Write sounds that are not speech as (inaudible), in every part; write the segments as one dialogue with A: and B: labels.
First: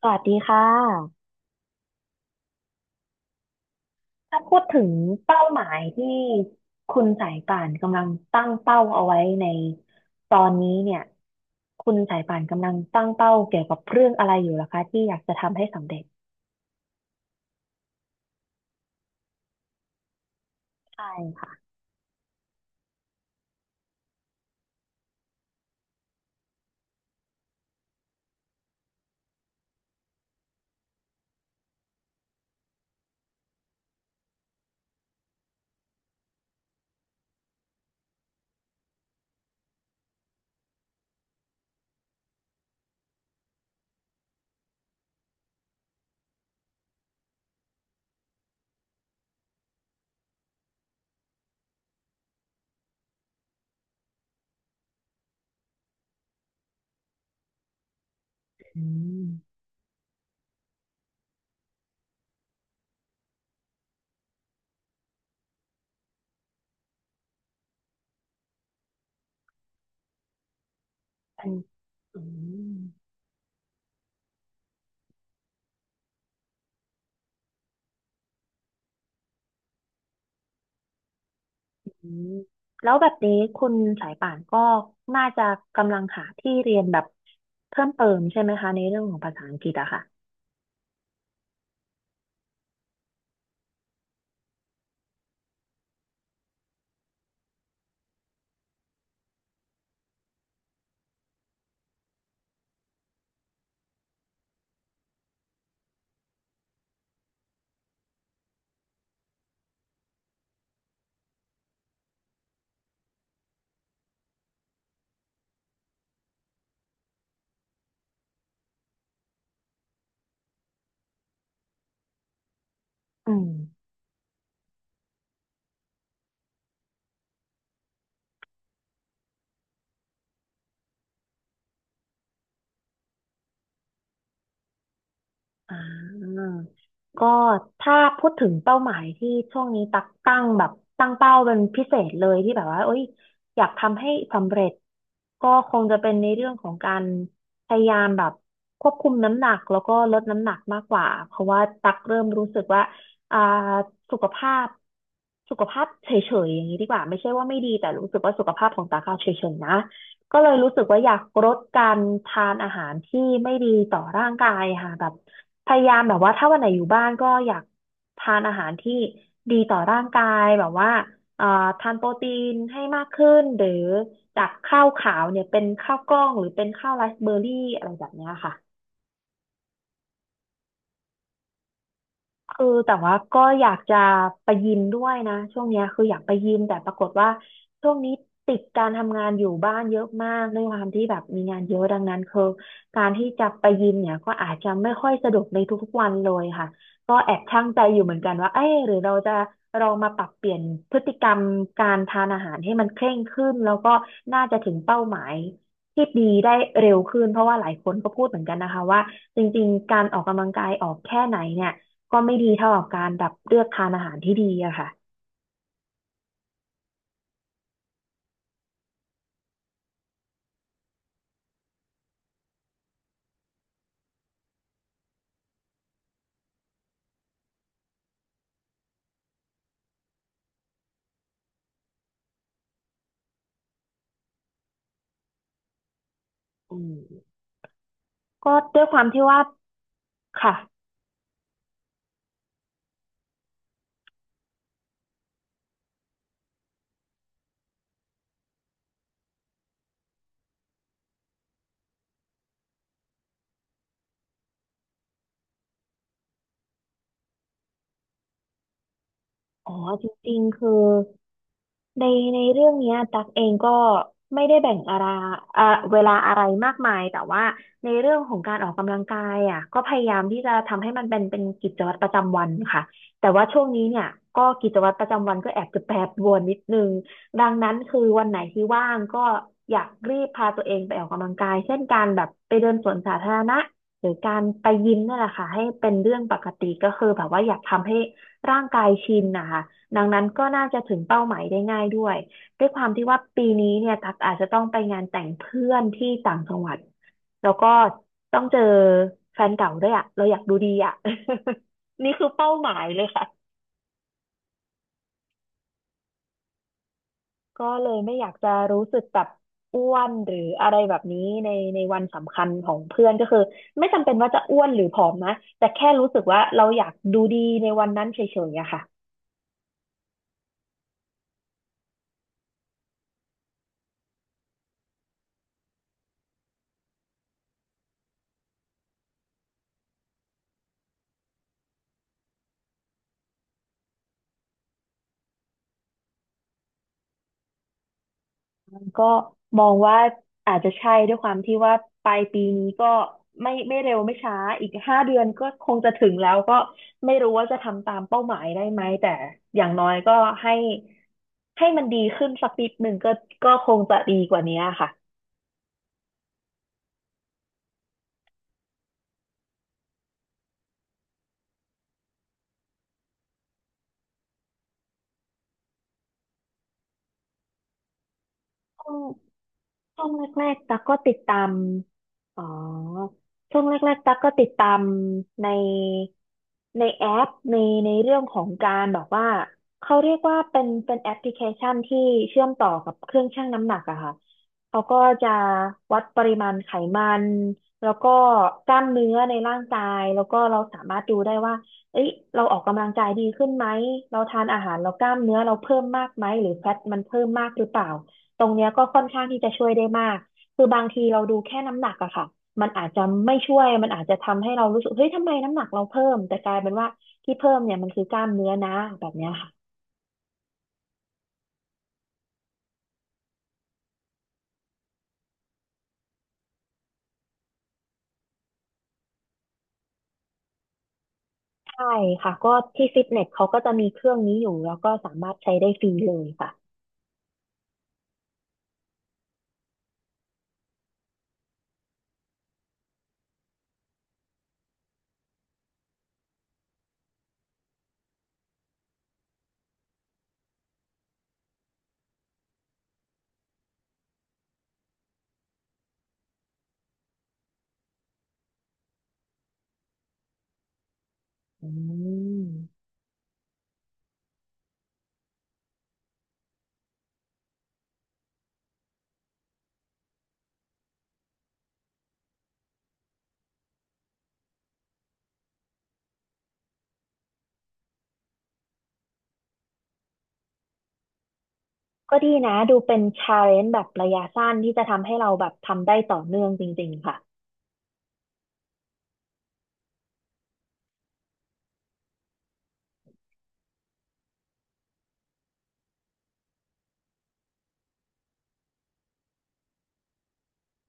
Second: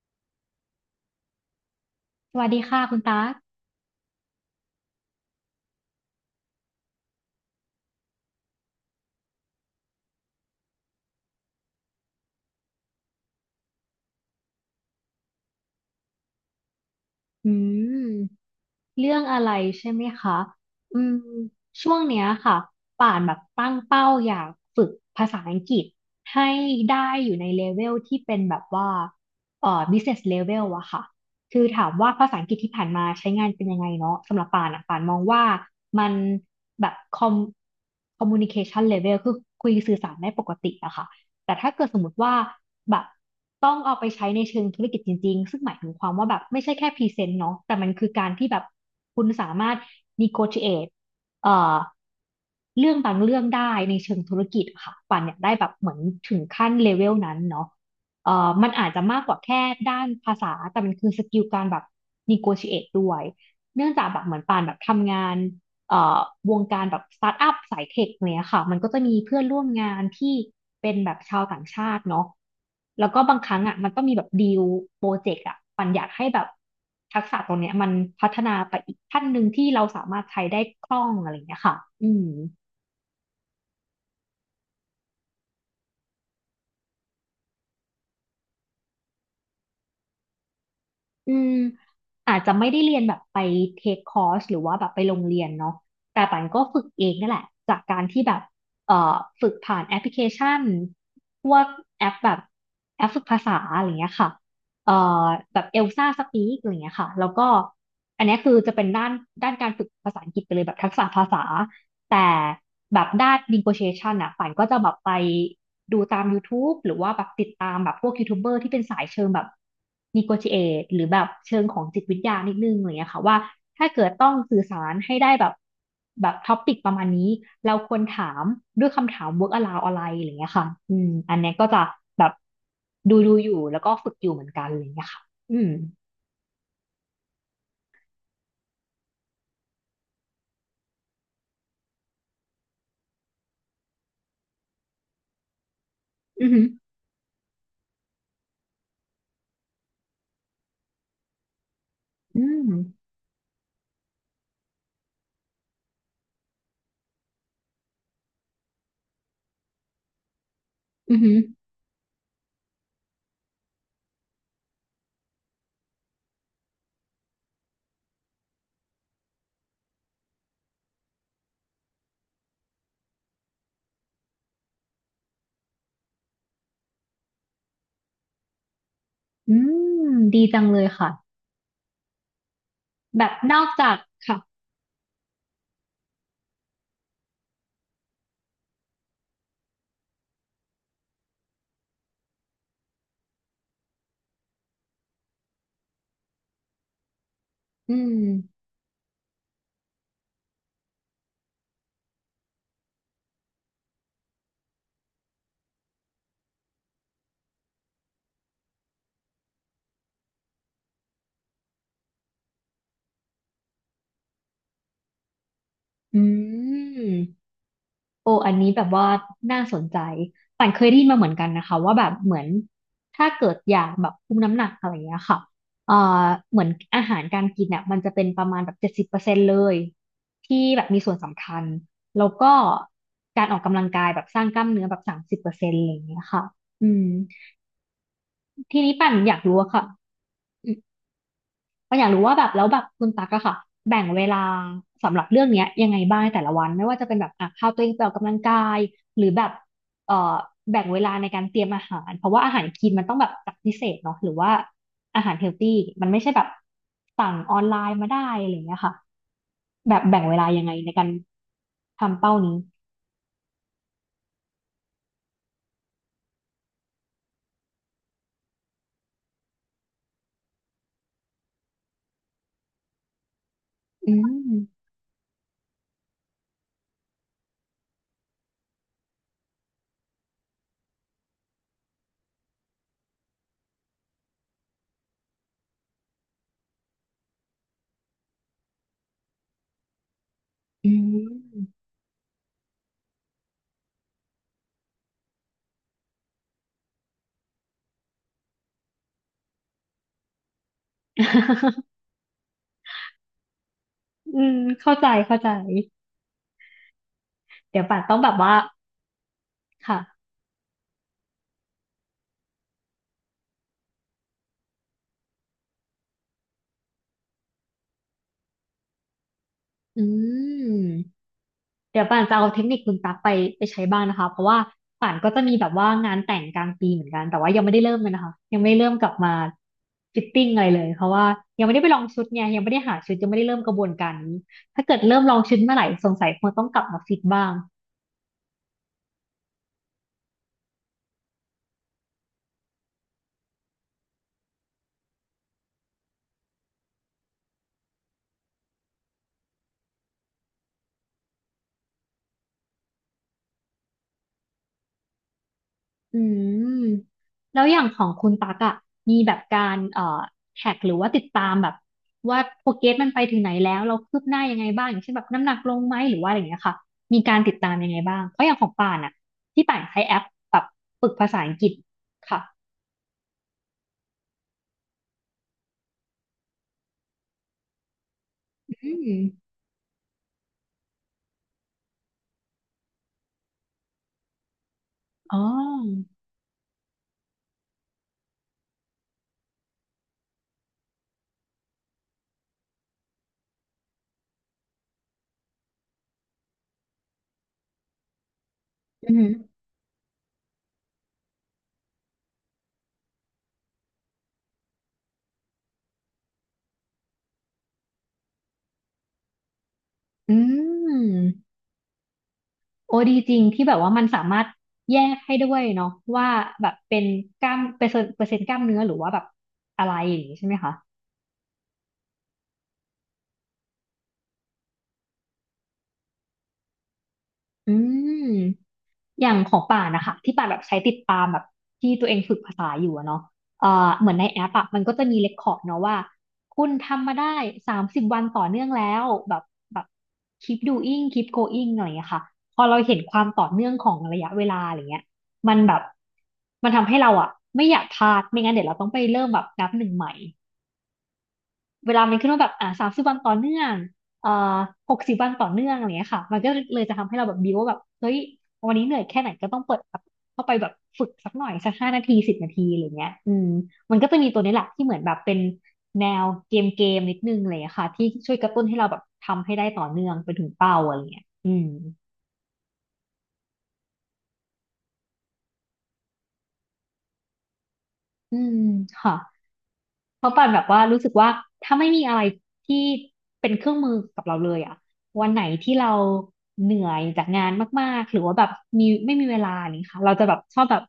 A: สวัสดีค่ะ
B: สวัสดีค่ะคุณตั๊ก
A: ถ้าพูดถึงเป้าหมายที่คุณสายป่านกำลังตั้งเป้าเอาไว้ในตอนนี้เนี่ยคุณสายป่านกำลังตั้งเป้าเกี่ยวกับเรื่องอะไรอยู่ล่ะคะที่อยากจะทำให้สำเร็จ
B: อืมเรื่องอะไรใช่ไหมคะอื
A: ใช่
B: ม
A: ค่ะ
B: ช่วงเนี้ยค่ะป่านแบบตั้งเป้าอยากฝึกภาษาอังกฤษให้ได้อยู่ในเลเวลที่เป็นแบบว่าbusiness level อะค่ะ คือถามว่าภาษาอังกฤษที่ผ่านมาใช้งานเป็นยังไงเนาะสำหรับป่านอะป่านมองว่ามันแบบ communication level คือคุยสื่อสารได้ปกติอะค่ะ แต่ถ้าเกิดสมมติว่าแบบต้องเอาไปใช้ในเชิงธุรกิจจริงๆซึ่งหมายถึงความว่าแบบไม่ใช่แค่พรีเซนต์เนาะแต่มันคือการที่แบบคุณสามารถ negotiate เอ่อเรื่องบางเรื่องได้ในเชิงธุรกิจอะค่ะปันเนี่ยได้แบบเหมือนถึงขั้นเลเวลนั้นเนาะมัน
A: อื
B: อาจจะมากกว่า
A: ม
B: แค่ด้านภาษาแต่มันคือสกิลการแบบ negotiate ด้วยเนื่องจากแบบเหมือนปานแบบทำงาน เอ่อวงการแบบสตาร์ทอัพสายเทคเนี้ยค่ะมันก็จะมีเพื่อนร่วมงานที่เป็นแบบชาว
A: เป็น
B: ต่างชาติ
A: อื
B: เนาะ
A: ม
B: แล้วก็บางครั้งอ่ะมันก็มีแบบดีลโปรเจกต์อ่ะปันอยากให้แบบทักษะตรงเนี้ยมันพัฒนาไปอีกขั้นหนึ่งที่เราสามารถใช้ได้คล่องอะไรอย่างเงี้ยค่ะ
A: อื
B: อืม
A: มแล้วแบบนี้คุณสายป่านก็น่าจะกำลังหาที่เรียนแบบเพิ่มเติมใช่ไหมคะในเรื่องของภาษาอังกฤษอะค่ะ
B: อืมอาจจะไม่ได้เรียนแบบไปเทคคอร์สหรือว่าแบบไปโรงเรียนเนาะแต่ปันก็ฝึกเองนี่นแหละจากการที่แบบเอ่อฝึกผ่านแอปพลิเคชันพวกแอปแบบแอปฝึกภาษาอะไรเงี้ยค่ะเอ่อแบบเอลซ่าสปีกอะไรเงี้ยค่ะแล้วก็อันเนี้ยคือจะเป็นด้านการฝึกภาษาอังกฤษไปเลยแบบทักษะภาษา แต่แบบด้าน negotiation อ่ะป่านก็จะแบบไปดูตาม YouTube หรือว่าแบบติดตามแบบพวกยูทูบเบอร์ที่เป็นสายเชิงแบบ negotiate หรือแบบเชิงของจิตวิทยานิดนึงอะไรเงี้ยค่ะ
A: อื
B: ว่า
A: ม
B: ถ้าเกิดต้องสื่อสารให้ได้แบบแบบท็อปิกประมาณนี้เราควรถามด้วยคำถาม work around อะไรอะไรเงี้ยค่ะอืมอันเนี้ยก็จะแบบดูอยู่แล้วก็ฝึกอยู่เหมือนกันอะไรเงี้ยค่ะอืม
A: อ่าก็ถ้าพูดถึงเป้าหมายที่ช่วงนี้ตักตั้งแบบตั้งเป้าเป็นพิเศษเลยที่แบบว่าเอ้ยอยากทำให้สำเร็จก็คงจะเป็นในเรื่
B: อื
A: อ
B: อ
A: ง
B: หื
A: ข
B: อ
A: องการพยายามแบบควบคุมน้ำหนักแล้วก็ลดน้ำหนักมากกว่าเพราะว่าตักเริ่ม
B: อื
A: รู้สึก
B: ม
A: ว่าอ่าสุขภาพสุขภาพเฉยๆอย่างนี้ดีกว่าไม่ใช่ว่าไม่ดีแต่รู้สึกว่าสุขภาพของตักอะเฉยๆนะ ก็เลยรู้สึกว่าอยา
B: อื
A: ก
B: อหือ
A: ลดการทานอาหารที่ไม่ดีต่อร่างกายค่ะแบบพยายามแบบว่าถ้าวันไหนอยู่บ้านก็อยากทานอาหารที่ดีต่อร่างกายแบบว่าเอ่อทานโปรตีนให้มากขึ้นหรือจากข้าวขาวเนี่ยเป็นข้าวกล้องหรือเป็นข้าวไรซ์เบอร์รี่อะไรแบบเนี้ยค่ะ
B: อืมดีจังเลยค่ะ
A: คือแต่ว่า
B: แบบ
A: ก็
B: น
A: อ
B: อก
A: ยาก
B: จา
A: จะ
B: กค่ะ
A: ไปยิมด้วยนะช่วงเนี้ยคืออยากไปยิมแต่ปรากฏว่าช่วงนี้ติดการทำงานอยู่บ้านเยอะมากด้วยความที่แบบมีงานเยอะดังนั้นคือการที่จะไปยิมเนี่ยก็อาจจะไม่ค่อยสะดวกในทุกๆวันเลยค่ะก็แอบชั่งใจ
B: อื
A: อยู่เหมือนกันว่า
B: ม
A: เอ๊ะหรือเราจะลองมาปรับเปลี่ยนพฤติกรรมการทานอาหารให้มันเคร่งขึ้นแล้วก็น่าจะถึงเป้าหมายที่ดีได้เร็วขึ้นเพราะว่าหลายคนก็พูดเหมือนกันนะคะว่าจริงๆการออกกำลังกายออกแค่ไหนเนี่ย ก็ไม่ดีเท่ากับการแบบเลือกทานอาหารที่ดีอะค่ะ
B: อืมโอ้อันนี้แบบว่าน่าสนใจป่านเคยได้ยินมาเหมือนกันนะคะว่าแบบเหมือนถ้าเกิดอยากแบบคุมน้ำหนักอะไรอย่างเงี้ยค่ะเอ่อเหมือนอาหารการกินเนี่ยมันจะเป็นประมาณแบบ70%เลยที่แบบมีส่วนสำคัญแล้วก็การออกกำลังกายแบบสร้างกล้ามเนื้อแบบ30%อะไรอย่างเงี้ยค่ะ
A: อื
B: อื
A: ม
B: ม
A: ก็
B: ที
A: ด้วยค
B: นี้
A: วาม
B: ป่าน
A: ที่
B: อยา
A: ว่า
B: กรู้อะค่ะ
A: ค่ะ
B: ก็อยากรู้ว่าแบบแล้วแบบคุณตั๊กอะค่ะแบ่งเวลาสำหรับเรื่องเนี้ยยังไงบ้างในแต่ละวันไม่ว่าจะเป็นแบบอ่ะพาตัวเองไปออกกำลังกายหรือแบบเอ่อแบ่งเวลาในการเตรียมอาหารเพราะว่าอาหารคลีนมันต้องแบบจัดพิเศษเนาะหรือว่าอาหารเฮลตี้มันไม่ใช่แบบสั่งออนไลน์มาได้อะไรอย่างเงี้ยค่ะ
A: อ๋อ
B: แบบ
A: จ
B: แบ่ง
A: ริ
B: เว
A: ง
B: ลา
A: ๆ
B: ยั
A: คื
B: ง
A: อ
B: ไงในการ
A: ใน
B: ทำเป้า
A: ใน
B: นี้
A: เรื่องเนี้ยตักเองก็ไม่ได้แบ่งอะไรอ่าเวลาอะไรมากมายแต่ว่าในเรื่องของการออกกำลังกายอ่ะก็พยายามที่จะทำให้มันเป็นกิจวัตรประจำวันค่ะแต่ว่าช่วงนี้เนี่ย
B: อื
A: ก็
B: ม
A: กิจวัตรประจำวันก็แอบจะแปรปรวนนิดนึงดังนั้นคือวันไหนที่ว่างก็อยากรีบพาตัวเองไปออกกำลังกายเช่นการแบบไปเดินสวนสาธารณะหรือการไปยิมนี่ยแหละค่ะให้เป็นเรื่องปกติก็คือแบบว่าอยากทำให้ ร่างกายชินนะคะดังนั้นก็น่าจะ
B: อื
A: ถึงเป้าหมายได้
B: ม
A: ง่ายด้วยด้วยความที่ว่าปีนี้เนี่ยตักอาจจะต้องไปงานแต่งเพื่อนที่ต่างจังหวัดแล้วก็ต้องเจอแฟนเก่าด้วยอ่ะเราอยากดูดีอ่ะ
B: (laughs)
A: (laughs) นี่คือเป้าหมายเลยค่ะ
B: อืมเข้าใจเข้าใจ
A: ก็
B: เดี๋ยว
A: เลย
B: ป่าน
A: ไม่
B: ต้อง
A: อ
B: แบ
A: ยาก
B: บ
A: จะ
B: ว่า
A: รู้สึกแบบอ้ว
B: ค่ะ
A: นหรืออะไรแบบนี้ในในวันสำคัญของเพื่อนก็คือไม่จำเป็นว่าจะอ้วนหรือผอมนะแต่แค่รู้สึกว่าเราอยากดูดีในวันนั้นเฉยๆอะค่ะ
B: อืม เดี๋ยวป่านจะเอาเทคนิคคุณตั๊กไปใช้บ้างนะคะเพราะว่าป่านก็จะมีแบบว่างานแต่งกลางปีเหมือนกันแต่ว่ายังไม่ได้เริ่มเลยนะคะยังไม่ได้เริ่มกลับมาฟิตติ้งอะไรเลยเพราะว่ายังไม่ได้ไปลองชุดไงยังไม่ได้หาชุดยังไม่ได้เริ่มกระบวนการนี้ถ้าเกิดเริ่มลองชุดเมื่อไหร่สงสัยคงต้องกลับมาฟิตบ้าง
A: ก็มองว่าอาจจะใช่ด้วยความที่ว่าปลายปีนี้ก็ไม่ไม่เร็วไม่ช้าอีก5 เดือนก็คงจะถึงแล้วก็ไม่รู้ว่าจะทำตามเป้าหมายได้ไหมแต่อย่างน้อยก็ให้ให้มันดีขึ้นสักนิดหนึ่งก็ก็คงจะดีกว่านี้ค่ะ
B: อืมแล้วอย่างของคุณตักอะมีแบบการแท็กหรือว่าติดตามแบบว่าโปรเกรสมันไปถึงไหนแล้วเราคืบหน้ายังไงบ้างอย่างเช่นแบบน้ำหนักลงไหมหรือว่าอะไรอย่างเงี้ยค่ะมีการติดตามยังไงบ้างเพราะอย่างของ
A: ค
B: ป่า
A: ง
B: นอะที่ป่านใช้
A: ช่วง
B: แอป
A: แรก
B: แบบ
A: ๆตั๊กก็
B: ฝึ
A: ติ
B: ก
A: ด
B: ภา
A: ตา
B: ษา
A: ม
B: อังกฤษ
A: อ๋
B: ค่ะ
A: อช่วงแรกๆตั๊กก็ติดตามในในแอปในเรื่องของการ
B: อื
A: แบบ
B: ม
A: ว่าเขาเรียกว่าเป็นแอปพลิเคชันที่เชื่อมต่อกับเครื่องชั่งน้ำหนักอะค่ะเขาก็จะ
B: อ๋อ
A: วัดปริมาณไขมันแล้วก็กล้ามเนื้อในร่างกายแล้วก็เราสามารถดูได้ว่าเอ้ยเราออกกำลังกายดีขึ้นไหมเราทานอาหารเรากล้ามเนื้อเราเพิ่มมากไหมหรือแฟตมันเพิ่มมากหรือเปล่า ตรงเนี้ยก็ค่อน
B: อื
A: ข้างที่จะ
B: ม
A: ช่วยได้มาก คือบางทีเราดูแค่น้ำหนักอะค่ะ มันอาจจะไม่ช่วย มันอาจจะทำให้เรารู้สึกเฮ้ยทำไมน้ำหนักเราเพิ่มแต่กลายเป็นว่าที่เพิ่มเนี่ยมันคือกล้ามเนื้อนะแบบเนี้ยค่ะ
B: อืมโอ้ดีจริงที่แบบว่ามันสามารถแยกให้ด้วยเนาะว่าแบบเป็นกล้ามเปอร์เซ็นต์กล้ามเนื้อหรือว่าแบบอะไรอย่างงี้ใช่ไหมคะ
A: ใช่ค่ะก็ที่ฟิตเนสเขาก็จะมีเครื่องนี้อยู่แล้วก็สามารถใช้ได้ฟรีเลยค่ะ
B: อืม อย่างของป่านนะคะที่ป่านแบบใช้ติดตามแบบที่ตัวเองฝึกภาษาอยู่อะเนาะเอ่อเหมือนในแอปอะมันก็จะมีเรคคอร์ดเนาะว่าคุณทำมาได้สามสิบวันต่อเนื่องแล้วแบบ keep doing keep going อะไรอย่างเงี้ยค่ะพอเราเห็นความต่อเนื่องของระยะเวลาอะไรเงี้ยมันแบบมันทำให้เราอะไม่อยากพลาดไม่งั้นเดี๋ยวเราต้องไปเริ่มแบบนับหนึ่งใหม่
A: อื
B: เวลามันขึ้นว่าแบบ
A: ม
B: สามสิบวันต่อเนื่องเอ่อ60วันต่อเนื่องอะไรเงี้ยค่ะมันก็เลยจะทำให้เราแบบบิวว่าแบบเฮ้ยวันนี้เหนื่อยแค่ไหนก็ต้องเปิดแบบเข้าไปแบบฝึกสักหน่อยสัก5นาทีสิบนาทีอะไรเงี้ยอืมมันก็จะมีตัวนี้แหละที่เหมือนแบบเป็นแนวเกมนิดนึงอะไรเลยค่ะที่ช่วยกระตุ้นให้เราแบบทำให้ได้ต่อเนื่องไปถึงเป้าอะไรเงี้ยอืม
A: ก็ดีนะดูเป็นชาเลนจ์แบบระยะสั้นที่จะทำให้เราแบบทำได้ต่อเนื่องจริงๆค่ะ
B: อืมค่ะ เพราะป่านแบบว่ารู้สึกว่าถ้าไม่มีอะไรที่เป็นเครื่องมือกับเราเลยอะวันไหนที่เราเหนื่อยจากงานมากๆหรือว่าแบบไม่มีเวลานี่ค่ะเราจะแบบชอบแบบ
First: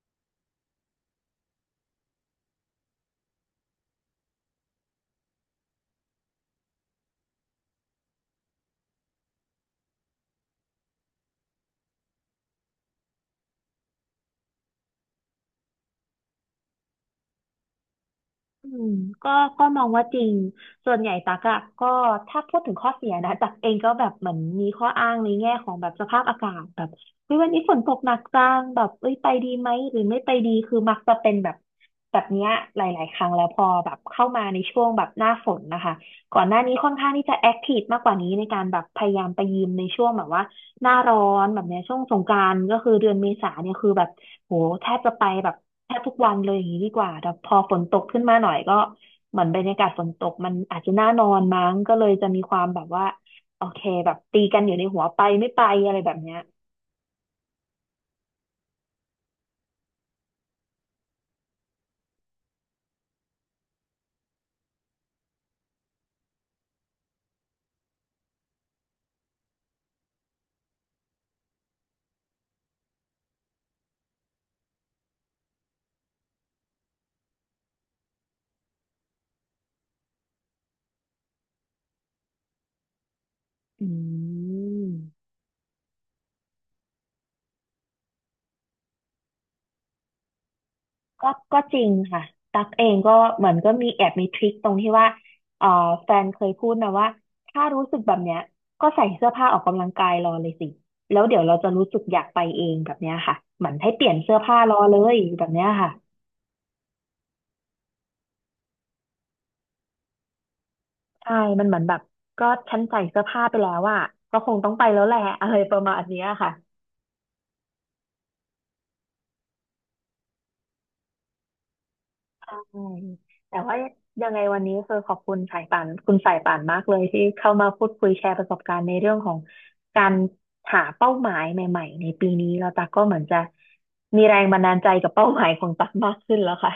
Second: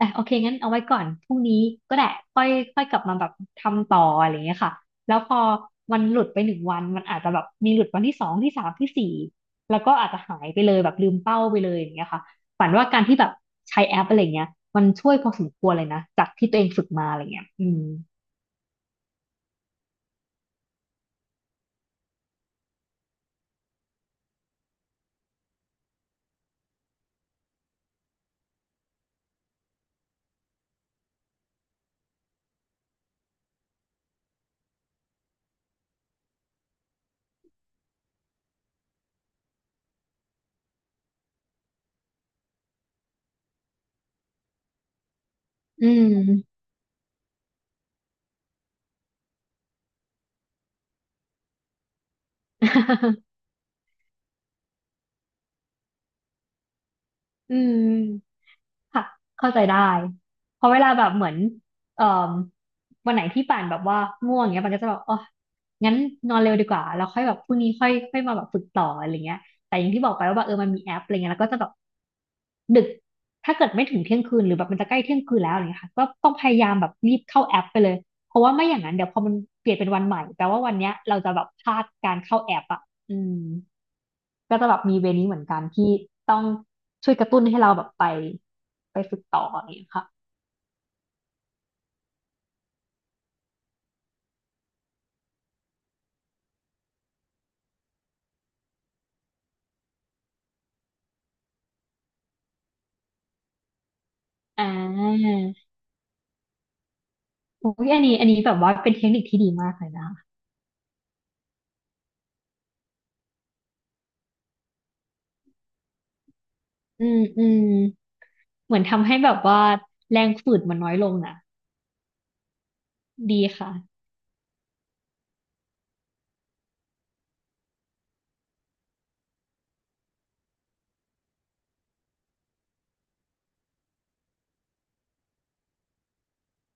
B: อ่ะโอเคงั้นเอาไว้ก่อนพรุ่งนี้ก็ได้ค่อยค่อยกลับมาแบบทำต่ออะไรอย่างเงี้ยค่ะแล้วพอมันหลุดไปหนึ่งวันมันอาจจะแบบมีหลุดวันที่สองที่สามที่สี่แล้วก็อาจจะหายไปเลยแบบลืมเป้าไปเลยอย่างเงี้ยค่ะฝันว่าการที่แบบใช้แอปอะไรเงี้ยมันช่วยพอสมควรเลยนะจากที่ตัวเองฝึกมาอะไรเงี้ยอืม
A: อืมก็ก็มองว่าจริงส่วนใหญ่ตักอะก็ถ้าพูดถึงข้อเสียนะตักเองก็แบบเหมือนมีข้ออ้างในแง่ของแบบสภาพอากาศแบบเฮ้ยวันนี้ฝนตกหนักจังแบบเอ้ยไปดีไหมหรือไม่ไปดีคือมักจะเป็นแบบแบบเนี้ยหลายๆครั้งแล้วพอแบบเข้ามาในช่วงแบบหน้าฝนนะคะก่อนหน้านี้ค่อนข้างที่จะแอคทีฟมากกว่านี้ในการแบบพยายามไปยิมในช่วงแบบว่าหน้าร้อนแบบเนี้ยช่วงสงกรานต์ก็คือเดือนเมษาเนี่ยคือแบบ โหแทบจะไปแบบ
B: อื
A: แทบทุกวันเลยอ
B: ม
A: ย่างนี้ดีกว่าแต่พอฝนตกขึ้นมาหน่อยก็เหมือนบรรยากาศฝนตกมันอาจจะน่านอนมั้งก็เลยจะมีความแบบว่า
B: (laughs)
A: โอเคแบบตีกันอยู่ในหัวไปไม่ไปอะไรแบบเนี้ย
B: อืมค่ะเข้าใจได้ เพราะเวลาแบบเหมือนเอ่อวันไหนที่ป่านแบบว่าง่วงเงี้ยป่านก็จะแบบอ๋องั้นนอนเร็วดีกว่าแล้วค่อยแบบพรุ่งนี้ค่อยค่อยมาแบบฝึกต่ออะไรเงี้ยแต่อย่างที่บอกไปว่าแบบเออมันมีแอปอะไรเงี้ยแล้วก็จะแบบดึกถ้าเกิดไม่ถึงเที่ยงคืนหรือแบบมันจะใกล้เที่ยงคืนแล้วอะไรเงี้ยค่ะก็ต้องพยายามแบบรีบเข้าแอปไปเลยเพราะว่าไม่อย่างนั้นเดี๋ยวพอมันเปลี่ยนเป็นวันใหม่แปลว่าวันเนี้ยเราจะแบบพลาดการเข้าแอปอ่ะอืม
A: อื
B: ก็จะแบบ
A: ม
B: มีเวนี้เหมือนกันที่ต้องช่วยกระตุ้นให้เราแบบไปฝึกต่ออย่างเงี้ยค่ะ
A: ก็ก็จริงค่ะตั๊กเองก็เหมือนก็มีแอบมีทริคตรงที่ว่าเอ่อแฟนเคยพูดนะว่าถ้ารู้สึกแบบเนี้ยก็ใส่เสื้อผ้าออกกำลังกายรอเลยสิแล้วเดี๋ยวเราจะรู้สึกอยากไปเองแบบเนี้ยค่ะเหมือนให้เปลี่ยนเสื้อผ้า
B: อ่
A: รอเลย
B: า
A: แบบเนี้ยค่ะ
B: โอ้ยอันนี้แบบว่าเป็นเทคนิคที่ดีมากเลยนะคะ
A: ใช่มันเหมือนแบบก็ฉันใส่เสื้อผ้าไปแล้วอะก็คงต้องไปแล้วแหละ (laughs) อะไรประมาณเนี้ยค่ะ
B: อืมอืมเหมือนทำให้แบบว่าแรงฝืดมันน้อยลงนะ
A: ใช่
B: ดี
A: แต่
B: ค่ะ
A: ว่ายังไงวันนี้คือขอบคุณสายป่านคุณสายป่านมากเลยที่เข้ามาพูดคุยแชร์ประสบการณ์ในเรื่องของการหาเป้าหมายใหม่ๆในปีนี้เราตักก็เหมือนจะมีแรงบันดาลใจกับเป้าหมายของตักมากขึ้นแล้วค่ะ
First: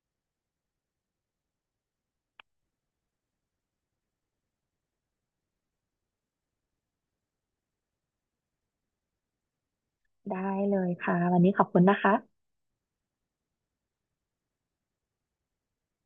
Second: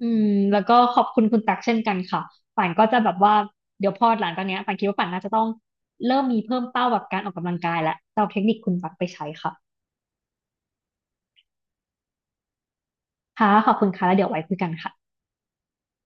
B: อืมแล้วก็ขอบคุณคุณตักเช่นกันค่ะป่านก็จะแบบว่าเดี๋ยวพอหลังจากเนี้ยป่านคิดว่าป่านน่าจะต้องเริ่มมีเพิ่มเป้าแบบการออกกำลังกายและจะเอาเทคนิคคุณตักไปใช้ค่ะ
A: ได้เลยค่ะวันนี้ขอบคุณนะคะ
B: ค่ะขอบคุณค่ะแล้วเดี๋ยวไว้คุยกันค่ะ